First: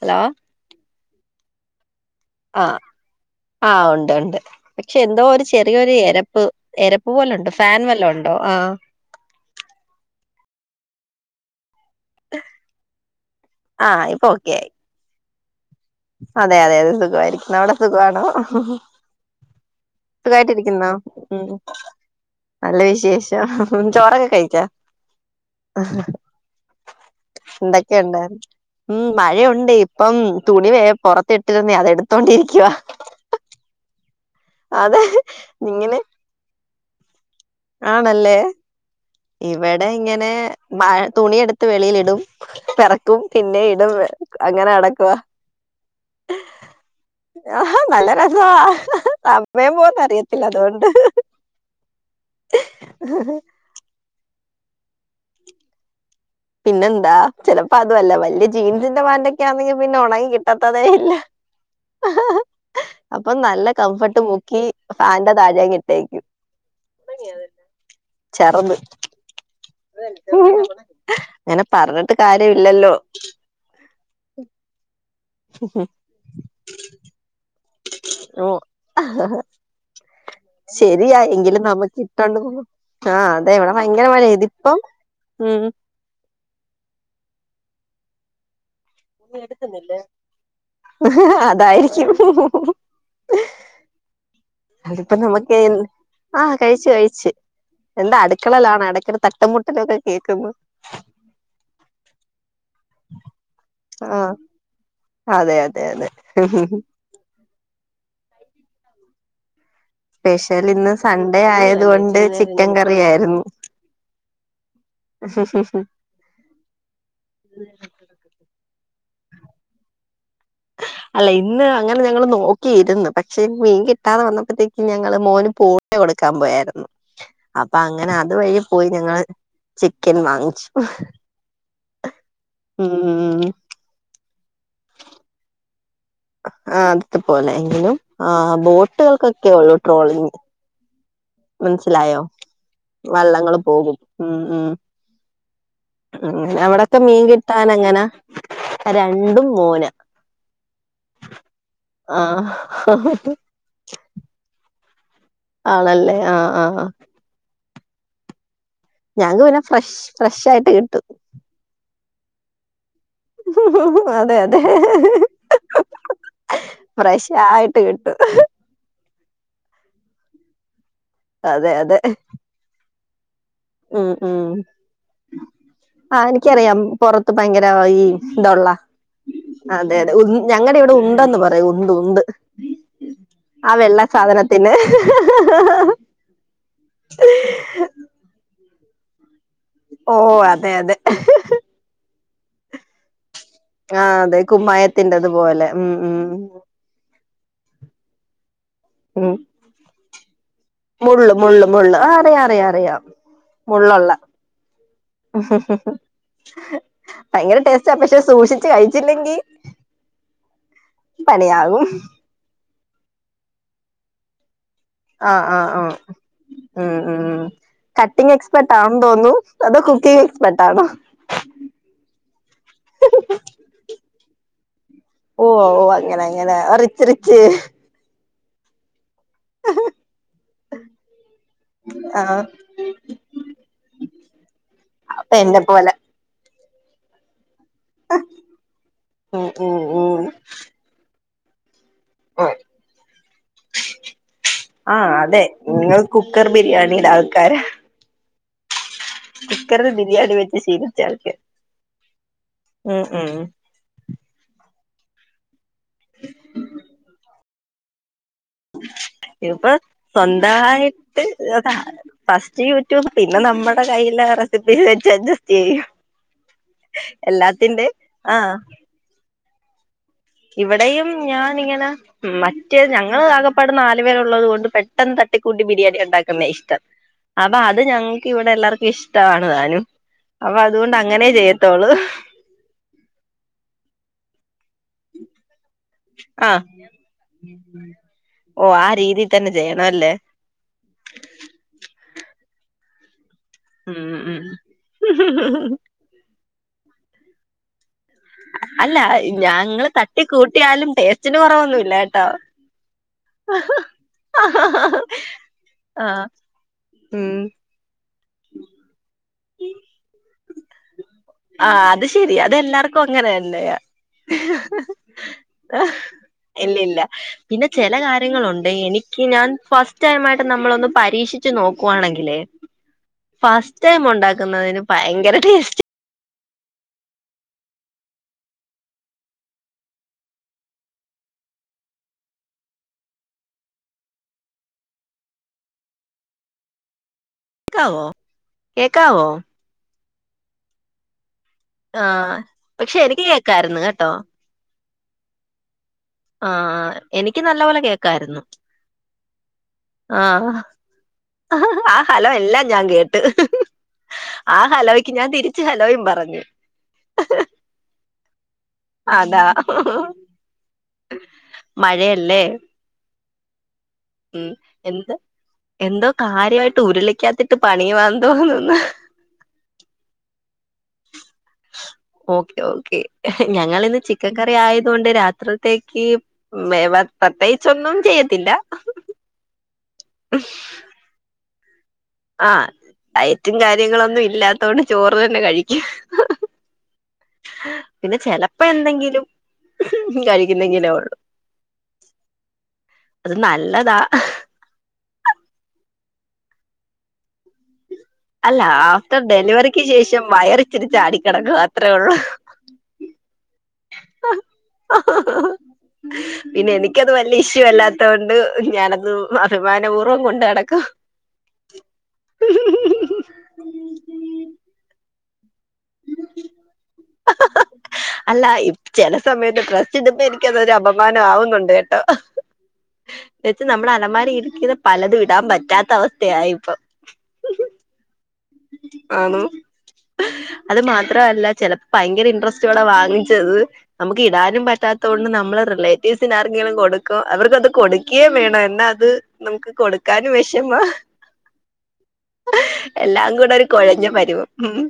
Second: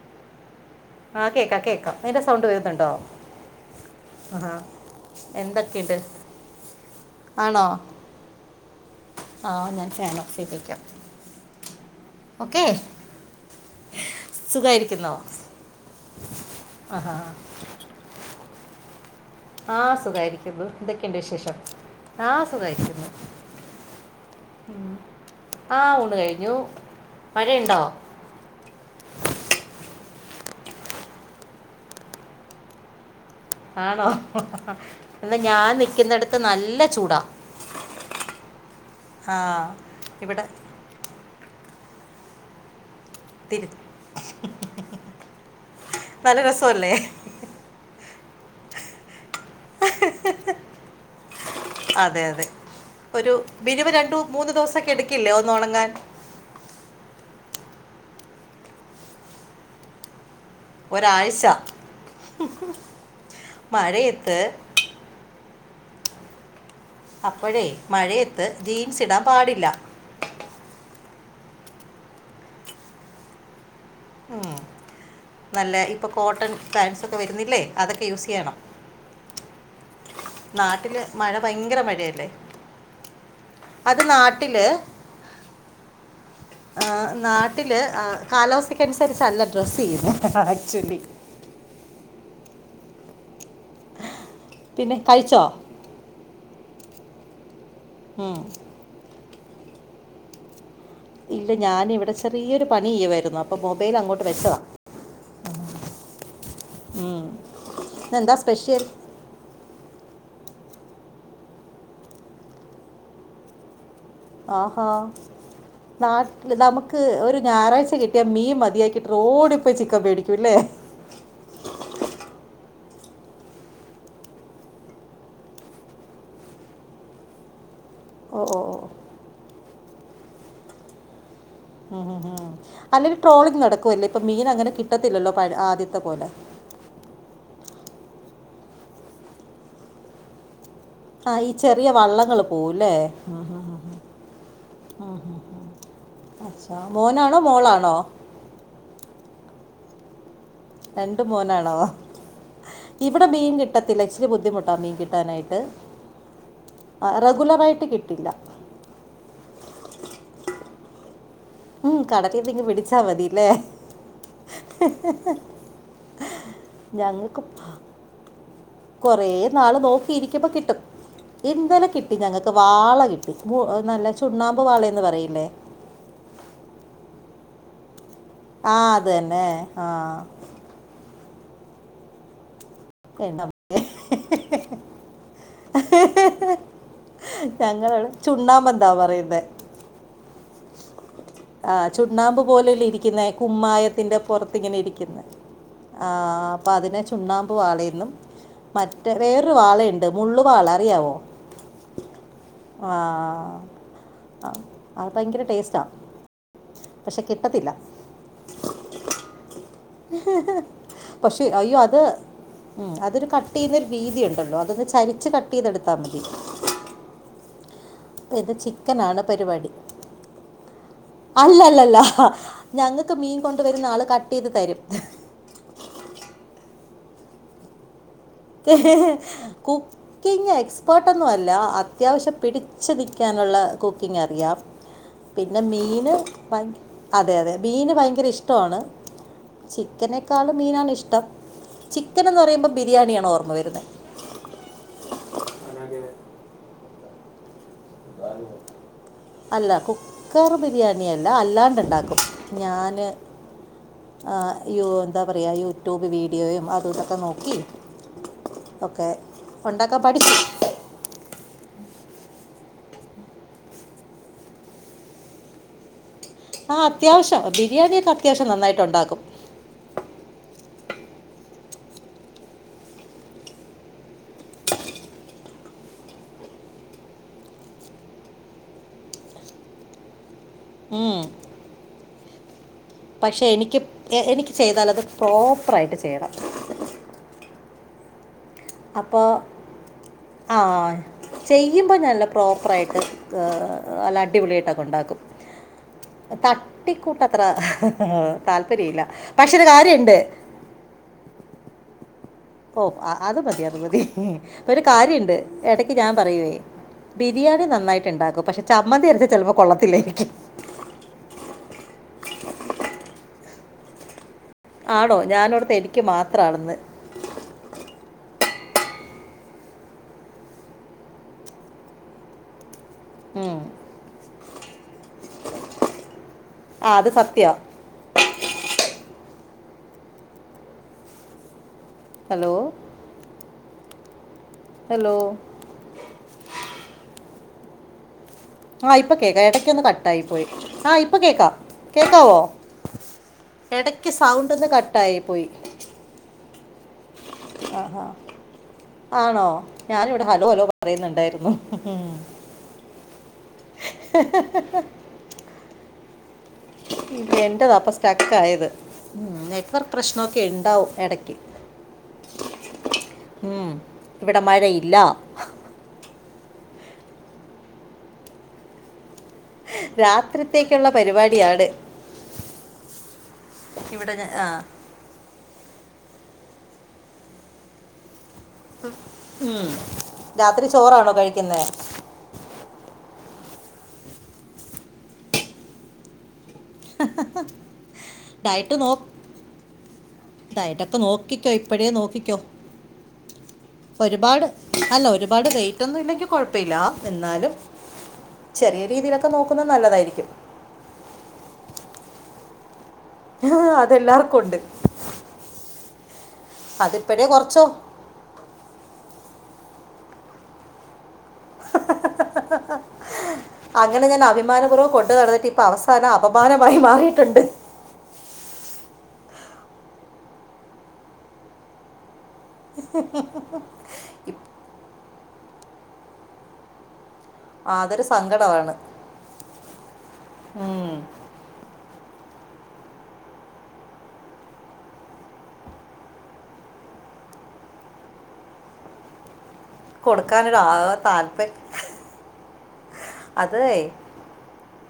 Hello ആഹ് കേക്കാം കേക്കാം ആഹ് വരുന്നുണ്ടോ ആഹ് ഉണ്ട് ഉണ്ട് ആഹാ പക്ഷെ എന്തോ ഒരു ചെറിയൊരു എന്തൊക്കെയുണ്ട് എരപ്പ് എരപ്പ് പോലെ ഉണ്ട് ഫാൻ വല്ലാം ഉണ്ടോ ആഹ് ആഹ് ഞാൻ ഫാൻ ഓഫ് ചെയ്തേക്കാം ഓക്കെ ആഹ് ഇപ്പൊ ഓക്കെ ആയി സുഖായിരിക്കുന്നോ അതെ അതെ അതെ സുഖയിരിക്കുന്നു അവിടെ സുഖവാണോ ആഹ് സു സുഖായിട്ടിരിക്കുന്നോ ഉം ആ നല്ല സുഖമായിരിക്കുന്നു വിശേഷം ചോറൊക്കെ കഴിച്ചോ? ആ ഊണ് കഴിഞ്ഞു മഴയുണ്ടോ എന്തൊക്കെയുണ്ട് ഉം മഴയുണ്ട് ഇപ്പം തുണി വേ പുറത്തിട്ടിരുന്നേ അതെടുത്തോണ്ടിരിക്കുവ ആണോ എന്നാ ഞാൻ ഇങ്ങനെ നിക്കുന്നെടത്ത് നല്ല ചൂടാ ആണല്ലേ ആ ഇവിടെ ഇങ്ങനെ ഇവിടെ മഴ തുണിയെടുത്ത് വെളിയിലിടും പെറ ക്കും പിന്നെ തിരി ഇടും അങ്ങനെ നടക്കുവാ നല്ല രസമല്ലേ ആഹ് നല്ല രസവാ സമയം പോവുന്ന അറിയത്തില്ല അതുകൊണ്ട് അതെ അതെ ഒരു മിനിമം രണ്ടു മൂന്ന് ദിവസൊക്കെ എടുക്കില്ലേ ഒന്ന് ഉണങ്ങാൻ പിന്നെ എന്താ ചിലപ്പോ അതു അല്ല വലിയ ജീൻസിന്റെ പാന്റൊക്കെ ആണെങ്കിൽ പിന്നെ ഉണങ്ങി കിട്ട് ട്ടത്തതേ ഇല്ല ഒരാഴ്ച അപ്പൊ നല്ല കംഫർട്ട് മഴയത്ത് മുക്കി ഫാന്റെ താഴേ അങ്ങ് ഇട്ടേക്കും അപ്പഴേ മഴയത്ത് ചെറുത് ജീൻസ് ഇടാൻ പാടില്ല അങ്ങനെ പറഞ്ഞിട്ട് കാര്യവില്ലല്ലോ ഉം നല്ല ഇപ്പോ കോട്ടൺ പാൻറ്സൊക്കെ വരുന്നില്ലേ അതൊക്കെ യൂസ് ഓ ചെയ്യണം നാട്ടിൽ ശരിയാ മഴ എങ്കിലും ഭയങ്കര മഴയല്ലേ നമുക്കിട്ടൊണ്ട് പോവും ആഹ് അതെ ഇവിടെ അത് ഭയങ്കര മഴയാ നാട്ടിൽ ഇതിപ്പം ഉം ആഹ് നാട്ടില് കാലാവസ്ഥക്ക്‌ അനുസരിച്ചല്ല ഡ്രസ് ചെയ്യുന്നെ ആക്ച്വലി അതായിരിക്കും [unintelligible] പിന്നെ അതിപ്പ കഴിച്ചോ നമുക്ക് ആഹ് കഴിച്ചു കഴിച്ചു എന്താ ഉം. അടുക്കളെലാണോ ഇടയ്ക്ക് ഒരു തട്ടും മുട്ട് ട്ടലൊക്കെ കേക്ക്ന്നു ഇല്ല ഞാനിവിടെ ചെറിയൊരു പണി ചെയ്യുവായിരുന്നു അപ്പൊ മൊബൈൽ ആ അങ്ങോട്ട് വെച്ചതാ അതെ അതെ അതെ മ് ഇന്നെന്താ സ്പെഷ്യൽ? സ്പെഷ്യൽ ഇന്ന് സൺഡേ ആയത് കൊണ്ട് ചിക്കൻ കറിയായിരുന്നു ആഹാ നാട്ടില് നമുക്ക് ഒരു ഞായറാഴ്ച കിട്ടിയാൽ മീൻ മതിയാക്കിട്ട് ഓടിപ്പോയി ചിക്കൻ മേടിക്കും ലെ അല്ല ഇന്ന് അങ്ങനെ ഞങ്ങള് നോക്കിയിരിന്ന് പക്ഷെ മീൻ കിട്ടാതെ വന്നപ്പോത്തേക്ക്‌ ഞങ്ങള് മോന് പോ യോ കൊടുക്കാൻ പോയായിരുന്നു അപ്പൊ അങ്ങനെ ഓ ഓ അതുവഴി ഓ. പോയി ഞങ്ങള് ചിക്കൻ വാങ്ങിച്ചു മ് അല്ലെങ്കിൽ ഉം ട്രോളിങ് നടക്കുവല്ലേ ഇപ്പൊ മീൻ അങ്ങനെ കിട്ടത്തില്ലല്ലോ പ ആദ്യത്തെ പോലെ ആദ്യത്തെ പോലെ എങ്കിലും ആ ബോട്ടുകൾക്കൊക്കെ ഉള്ളു ട്രോളിംഗ്. ആ ഈ ചെറിയ വള്ളങ്ങൾ പോവുല്ലേ ഉ വള്ളങ്ങള് പോകും ഉം ഉ ഹ ഉം അവിടൊക്കെ മീൻ കിട്ടാന എങ്ങനാ രണ്ടും മോനാ രണ്ടും മോനാണോ? ഇവിടെ മീൻ കിട്ടത്തില്ല ഇച്ചിരി ബുദ്ധിമുട്ടാ മീൻ കിട്ടാനായിട്ട് ആണല്ലേ? ആഹ് ആഹ് ആഹ് ആ റെഗുലറായിട്ട് കിട്ടില്ല. ഞങ്ങക്ക് പിന്നെ ഫ്രഷ് ഫ്രഷ് ആയിട്ട് കിട്ടും. മ് കടലിന്നിങ് പിടിച്ച മതി. അല്ലേ അതെ അതെ. ഞങ്ങൾക്ക് ഫ്രഷായിട്ട് കിട്ടും. കുറേ നാള് നോക്കിയിരിക്കുമ്പോ കിട്ടും. അതെ ഇന്നലെ അതെ കിട്ടി ഞങ്ങൾക്ക് വാള കിട്ടി. നല്ല ഉം ഉം ചുണ്ണാമ്പ് വാളയെന്ന് പറയില്ലേ? ആ എനിക്കറിയാം പുറത്ത് ഭയങ്കര ഈ ഇതുള്ള ആ അത് തന്നെ ആ അതെ അതെ ഞങ്ങളുടെ ഇവിടെ ഉണ്ടന്ന് പറയും. അ ഉണ്ട് ഉണ്ട് എന്താ ആ വെള്ള സാധനത്തിന്. ആഹ് ആഹ് ഞങ്ങളിവിടെ ചുണ്ണാമ്പന്ന പറയുന്നേ. ഓ അതെ അതെ ആ ചുണ്ണാമ്പ് പോലെ അല്ലെ ഇരിക്കുന്നേ. ആ കുമ്മായത്തിന്റെ അതെ പുറത്തിങ്ങനെ ഇരിക്കുന്നു. കുമ്മായത്തിന്റത് പോലെ ഉം ആ ഉം അപ്പൊ അതിനെ ചുണ്ണാമ്പ് വാളയന്നും. മറ്റേ ഉം വേറൊരു വാളയുണ്ട് മുള്ളു വാള. അറിയാവോ മുള്ള് മുള്ള് മുള്ള് അറിയാം അറിയാം ആ അറിയാം മുള്ളുള്ള ആ അത് ഭയങ്കര ടേസ്റ്റാ. ഭയങ്കര ടേസ്റ്റാ പക്ഷെ സൂക്ഷിച്ച് കഴിച്ചില്ലെങ്കി. പക്ഷെ അയ്യോ പണിയാകും അത് അതൊരു കട്ട് ചെയ്യുന്നരു രീതി ഉണ്ടല്ലോ അത ചരിച്ച് ആ കട്ട് ആ ആ ചെയ്തെടുത്താൽ മതി. ഉം ഉ കട്ടിങ്ങ് ഇത് എക്സ്പെർട്ട് ആണെന്ന് ചിക്കനാണ് തോന്നുന്നു പരിപാടി അതോ കുക്കിംഗ് എക്സ്പെർട്ടാ ആണോ? അല്ലല്ലല്ല ഞങ്ങൾക്ക് മീൻ കൊണ്ട വരുന്ന ആള് കട്ട് ചെയ്ത് തരും ഓ ഓ അങ്ങനെ അങ്ങനെ റിച്ച് റിച് കുൂ കുക്കിങ്ങ് എക്സ്പേർട്ടൊന്നുമല്ല ആ അത്യാവശ്യം പിടിച്ചു നിൽക്കാനുള്ള കുക്കിങ് അറിയാം പിന്നെ എന്നെ പോലെ മീന് മൻ അതെ അതെ മീന് ഭയങ്കര ഇഷ്ടമാണ് ഉം ഉം ഉം ചിക്കനെക്കാളും മീനാണ് ഇഷ്ടം ചിക്കന് എന്ന് പറയുമ്പോ ബിരിയാണിയാണ് ഓർമ്മ വരുന്നെ ആഹ് അതെ നിങ്ങൾ കുക്കർ ബിരിയാണിടെ ആൾക്കാര ആ അല്ല ബിരിയാണി കുക്കർ വെച്ച് ശീലിച്ച ബിരിയാണിയല്ല ആൾക്കാര് അല്ലാണ്ട്ണ്ടാക്കും ഉം ഞാന് ഉം ആഹ് യോ എന്താ പറയ യൂട്യൂബ് വീഡിയോയും അതു തൊക്കെ നോക്കി ഒക്കെ [unintelligible] ഉണ്ടാക്കാൻ പഠിച്ചു സ്വന്തായിട്ട് [unintelligible] ഫസ്റ്റ് യൂട്യൂബ് പിന്നെ നമ്മടെ കയ്യിലെ റെസിപ്പീസ് വെച്ച് അഡ്ജസ്റ്റ് ചെയ്യും. ആഹ് അത്യാവശ്യം എല്ലാത്തിന്റെ ബിരിയാണിയൊക്കെ അത്യാവശ്യം ആഹ് നന്നായിട്ട് ഉണ്ടാക്കും ഇവിടെയും ഞാൻ ഇങ്ങനെ മറ്റേ ഞങ്ങൾ ആകപ്പാടെ നല് പേരു ള്ളത് കൊണ്ട് പെട്ടെന്ന് തട്ടിക്കൂട്ടി ബിരിയാണി ഉണ്ടാക്കുന്നേ ഇഷ്ടം അപ്പൊ അത് ഞങ്ങക്ക് ഇവിടെ എല്ലാർക്കും ഇഷ്ടമാണ് താനും, അപ്പൊ അതുകൊണ്ട് ഉം. അങ്ങനെ ചെയ്യത്തോളൂ. പക്ഷെ എനിക്ക് എനിക്ക് ചെയ്താൽ അത് പ്രോപ്പറായിട്ട് ചെയ്യണം. ഓഹ് ആ രീതിയി തന്നെ ചെയ്യണം അല്ലേ ആഹ് ചെയ്യുമ്പോ നല്ല പ്രോപ്പറായിട്ട് ഉം അല്ല ഉം അടിപൊളിയായിട്ടൊക്കെ ഉണ്ടാക്കും തട്ടിക്കൂട്ടത്ര ആഹ് താല്പര്യം ഇല്ല പക്ഷെ ഒരു കാര്യുണ്ട്. ട്ടിലാലും ടേസ്റ്റിന് കൊറവൊന്നുല്ല കെട്ടോ ഓഹ് അത് മതി അത് മതി ഒരു കാര്യംണ്ട് എടക്ക് ആ ഞാൻ പറയുവേ ഉം ബിരിയാണി നന്നായിട്ട് ഇണ്ടാക്കും പക്ഷെ ചമ്മന്തി അരച്ച ചെലപ്പൊ കൊള്ളത്തില്ലായിരിക്കും. ആഹ് അത് ശരിയ അതെല്ലാർക്കു അങ്ങനെന്നെയാ ആണോ ഞാനോടത്ത് എനിക്ക് മാത്രമാണെന്ന് ഇല്ലില്ല പിന്നെ ചെല കാര്യങ്ങളുണ്ട് എനിക്ക് ഞാൻ ഫസ്റ്റ് ടൈമായിട്ട് നമ്മളൊന്ന് പരീക്ഷിച്ച് നോക്കുവാണെങ്കില് ഉം. ഫസ്റ്റ് ടൈമുണ്ടാക്കുന്നതിന് പയങ്കര ടേസ്റ്റ ആഹ് അത് സത്യ ഹലോ ഹലോ ക്കാവോ? ആഹ് ഇപ്പ കേക്ക എടയ്ക്കൊന്ന് കട്ടായി പോയി ആഹ് ഇപ്പൊ കേക്ക. ആഹ് പക്ഷെ എനിക്ക് കേക്കാര്ന്ന് കട്ടോ പന്ന് കട്ടായി പൊയി ആഹ് ആഹ് എനിക്ക് നല്ല പോലെ ആഹാ കേക്കാര്ന്നു ആണോ... ഞാനിവിടെ ഹലോ ആഹ് ഹലോ പറയുന്നുണ്ടായിരുന്നു ആഹ് ഉം. ഹലോ എല്ലാം ഞാൻ കേ ആഹ് ഹലോയ്ക്ക് ഞാൻ തിരിച്ചും ഹലോയും പറഞ്ഞു എന്റെതാപ്പ സ്റ്റക്കായത് ഉം അതാ നെറ്റ്വർക്ക് പ്രശ്നൊക്കെണ്ടാവും എടക്ക് മഴയല്ലെ? ഉം ഇവടെ മഴയില്ല എന്തൊ കാര്യയ്ട്ട് ഉരുളിക്കകത്തിട്ട് പണിയുവാ തോന്നുന്നു. രാത് ത്രിത്തേക്കുള്ള പരുപാടിയാണ് ഓക്കെ ഓക്കെ ഞങ്ങളിന്ന് ഇവിടെ ചിക്കൻ ഞാൻ- ആ കറി ആയ തോണ്ട് രാത്രിത്തേക്ക് വേവ പ്രത്യേകിച്ചൊന്നും ചെയ്യത്തില്ല. ഉം രാത്രി ചോറാണൊ കഴിക്ക്ന്നെ ആഹ് ഡയറ്റും കാര്യങ്ങളൊന്നും ഇല്ലാത്തോണ്ട് ചോറ് തന്നെ കഴിക്കും. പിന്ന ചെലപ്പൊ ഡയറ്റ് നോ എന്തെങ്കിലും കഴിക്കുന്നെങ്കിലേ ഡയറ്റൊക്കെ ഉള്ളൂ നോക്കിക്കൊ ഇപ്പഴയേ നോക്കിക്കൊ അത് നല്ലതാ അല്ല ഒരുപാട് വൈറ്റൊന്നും ഇല്ലെങ്കി കൊഴപ്പല്ല എന്നാലും അല്ല ചെറിയ ആഫ്റ്റർ രീതിയിലൊക്കെ നോക്കുന്നത് ഡെലിവറിക്ക് ശേഷം നല്ലതായിരിക്കും വയറിച്ചിരി ചാടിക്കെടക്കുവ അത്രെ ഉള്ളു. ആഹ് അതെല്ലാർക്കുണ്ട്. പിന്നെ എനിക്കത് അതിപ്പോഴേ വല്യ ഇഷ്യു കുറച്ചോ അല്ലാ തോണ്ട് ഞാനത് അഭിമാനപൂർവ്വം കൊണ്ടടക്കും അങ്ങനെ ഞാന് അഭിമാന പൂർവ്വം കൊണ്ട് നടന്നിട്ട് ഇ പ്പ അവസാനം അപമാനമായി മാറീട്ടുണ്ട് അല്ല ഇ ചെല സമയത്ത് ഡ്രസ് ഇടുമ്പെനിക്കതൊര് അപമാന ആവുന്നുണ്ട് കെട്ടൊ ചെച്ച് നമ്മടെ അലമാരിൽ ഇപ്- ഇരിക്കുന്ന പലതും ഇടാൻ പറ്റാത്ത അവസ്ഥയായി ഇപ്പൊ? ആഹ് അതൊര് സങ്കടവാണ് ആന്നൊ അത് ഉം. മാത്ര അല്ല ചെലപ്പൊ പയങ്കര ഇൻട്രസ്റ്റോടെ വാങ്ങിച്ചത് നമക്ക് ഇടാനും പറ്റാത്തോണ്ട് നമ്മള റിലേറ്റീവ്സിന് ആർക്കേലും കൊടുക്കൊ അവർക്കത് കൊട്ക്കെ വേണം എന്നാ അത് നമുക്ക് കൊട്ക്കാനും കൊടുക്കാനൊരു വെഷമാ ആ- താല്പര്യം എല്ലാം കൂടൊര് കൊഴഞ്ഞ പരുവം ഉം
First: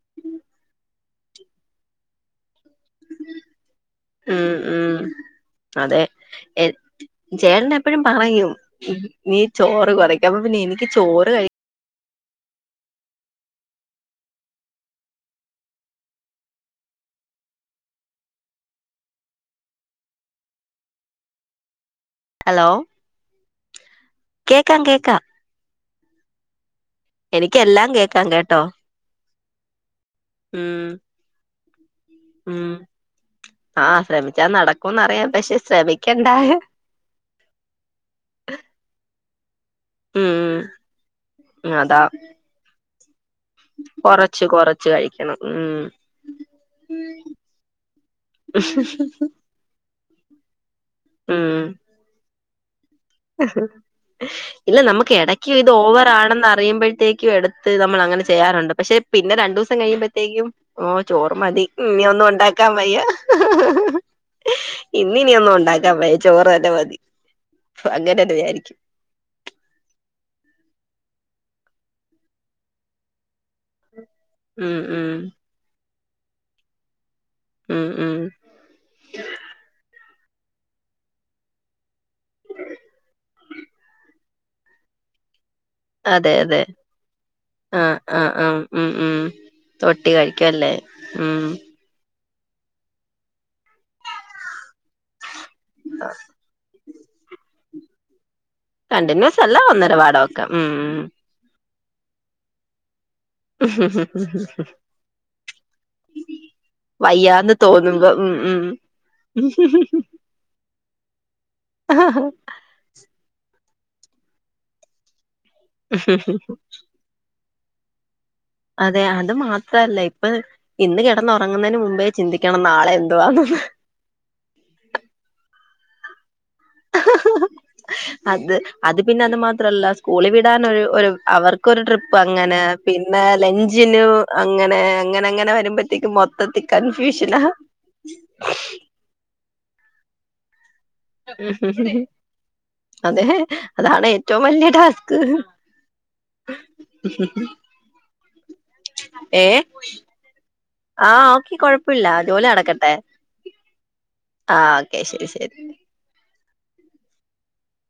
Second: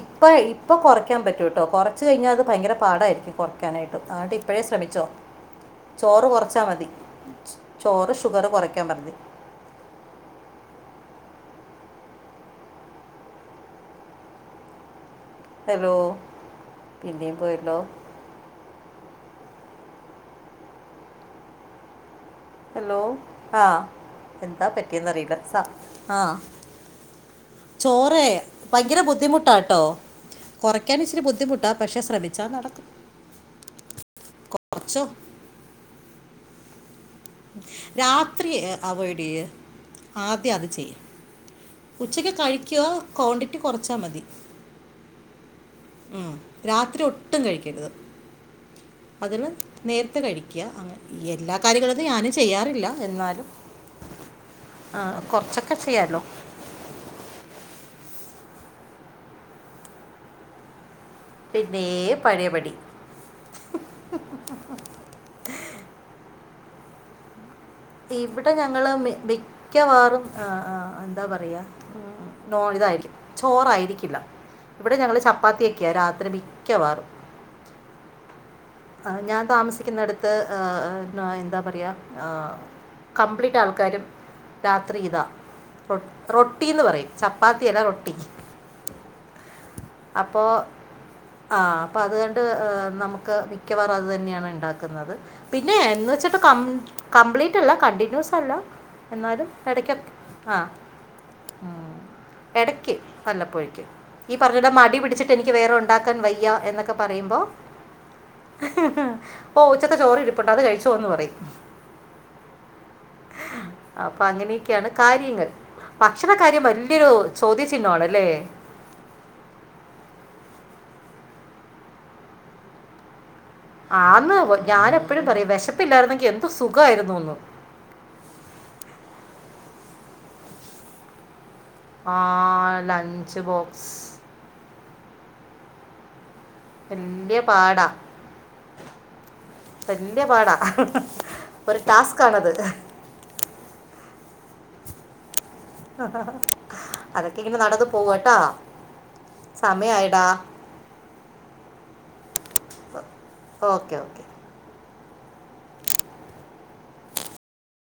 ഇപ്പ ഇപ്പൊ കൊറയ്ക്കാൻ പറ്റൂട്ടൊ കൊറ്ച്ച് കഴിഞ്ഞാ അത് ഭയങ്കര പാടായിരിക്കും കൊറയ്ക്കാനായിട്ട് ആട്ട് ഉം ഇപ്പഴേ ഉം ശ്രമിച്ചൊ അതെ ചോറ് കൊറ്ച്ചാ മതി ചേട്ടൻ എപ്പഴും ചോറ് പറയും ഷുഗറ് കൊറയ്ക്കാൻ പർഞ്ഞ് നീ ചോറ് കറിയൊക്കെ അപ്പ പിന്ന എനിക്ക് ചോറ് കഴി ഹലോ പിന്നേം പോയല്ലോ? ഹലോ ആഹ് എന്താ കേക്കാം പറ്റിയെന്ന് കേക്കാം അറിയില്ല സാ ആഹ് എനിക്കെല്ലാം ചോറ് കേക്കാം കേട്ടോ ഭയങ്കര ബുദ്ധിമുട്ടാട്ടോ? ഉം കൊറക്കൻ ഇച്ചിരി ബുദ്ധിമുട്ടാ പക്ഷെ ശ്രമി ഉം ആഹ് ശ്രമിച്ചാ നടക്കും കുറച്ചോ ന്നറിയാം പക്ഷെ ശ്രമിക്കണ്ടായോ രാത്രി അവോയ്ഡെയ്യ് ഉം ആദ്യം അത് ചെയ്യ് അതാ ഉച്ചക്ക് കഴിക്കോ ക്വാണ്ടിറ്റി കൊറച്ചാ മതി ച്ച് കഴിക്കണം ഉം ഉം രാത്രി ഒട്ടും കഴിക്കരുത് അതിന് നേര്ത്തെ കഴി ക്ക്യാ അങ്ങനെ എല്ലാ ഉം കാര്യങ്ങളൊന്നും ഞാനും ചെയ്യാറില്ല എന്നാലും ഇല്ല ആ, നമുക്ക് എടക്ക് ഇത് കുറച്ചൊക്കെ ചെയ്യാമല്ലോ ഓവറാണെന്ന് അ റിയുമ്പഴത്തേക്കും എട്ത്ത് നമ്മൾ അങ്ങനെ ചെയ്യാറുണ്ട് പക്ഷെ പിന്നെ രണ്ടൂസം കഴിയുമ്പഴത്തേക്കും ഓഹ് ചോറ് മതി പിന്നെ ഇനി ഒന്നും ഉണ്ടാക്കാൻ പഴയപടി വയ്യ ഇന്ന് ഇനി ഒന്നും ഉണ്ടാക്കാൻ വയ്യ ചോറ് തന്നെ മതി അങ്ങനെന്നെ ഇവിടെ വിചാരിക്കും ഞങ്ങള് മെ ബി മിക്കവാറും അ ആ എന്താ പറയാ ഉം [unintelligible] ഇതായിരിക്കും ചോറായിരിക്കില്ല ഉം ഇവിടെ ഉം ഞങ്ങള് ചപ്പാത്തി ഒക്കെയാ രാത്രി മിക്കവാറും ഉം ഉം ആഹ് ഞാൻ താമസിക്ക്ന്നേട്ത്ത് എന്താ പറയാ ആഹ് കംപ്ലീറ്റ് ആള്ക്കാരും രാത്രി ഇതാ റൊ അതെ അതെ റൊട്ടിന്ന് പറയും ചപ്പാത്തി അല്ല ആഹ് റൊട്ടി ആഹ് ആഹ് ഉം ഉം തൊട്ടി കഴിക്കല്ലേ ഉം പ്പ അത്കണ്ട് നമുക്ക് മിക്കവാറും അത് തന്നെയാണ് ഇണ്ടാക്കുന്നത് പിന്നെ എന്ന് വെച്ചിട്ട് കം കംപ്ലീറ്റല്ല കണ്ടിന്യൂസ് അല്ല കണ്ടിന്യൂസല്ല ഒന്നര പാടൊക്കെ ഉം ആഹ് എടക്ക് വല്ലപ്പോഴും ഒക്കെ ഈ പറഞ്ഞ ലെ മടി പിടിച്ചിട്ട് എനിക്ക് വേറെ ഉണ്ടാക്കാൻ വയ്യ എന്നൊക്കെ പറയ്മ്പോ വയ്യാന്ന് തോന്നുമ്പോ ഉം ഉം ഓഹ് ഉച്ചത്തെ ചോറ് ഇരിപ്പുട്ട് അത് കഴിച്ചോന്ന് പറയും അപ്പൊ അങ്ങനെയൊക്കെയാണ് കാര്യങ്ങൾ ഭക്ഷണ കാര്യം വല്യൊരു ചോദ്യ ചിഹ്നമാണ് ല്ലേ? അതെ അത് മാത്രല്ല ഇപ്പ ഇന്ന് കിടന്ന് ഒറങ്ങുന്നതിന് മുമ്പേ ചിന്തിക്കണം നാളെ എന്തുവാന്ന് ആന്ന് ഞാൻ എപ്പഴും പറയും വിശപ്പില്ലായിരുന്നെങ്കിൽ എന്ത് സുഖയിരുന്നൂന്ന് അത് അത് പിന്നെ അത് മാത്രല്ല സ്കൂളിൽ വിടാൻ ഒര് ഒരു അവർ ക്കൊരു ട്രിപ്പ് ആ അങ്ങനെ പിന്നെ ലഞ്ച് ബോക്സ് ലഞ്ചിന് അങ്ങനെ അങ്ങനെ അങ്ങനെ വരുമ്പോത്തേക്കും മൊത്തത്തിൽ വലിയ കൺഫ്യൂഷനാ പാടാ വല്യ പാടാ ഒരു ടാസ്ക് ആണത് അതെ അതാണ് ഏറ്റവും വല്യ ടാസ്ക് അതൊക്കെ ഇങ്ങനെ നടന്ന് പോവട്ടാ ഏഹ് സമയായടാ ആഹ് ഓക്കെ കൊഴപ്പല്ല ജോലി നടക്കട്ടെ ഓക്കെ ഓക്കെ ആഹ് ഓക്കെ ശരി ശരി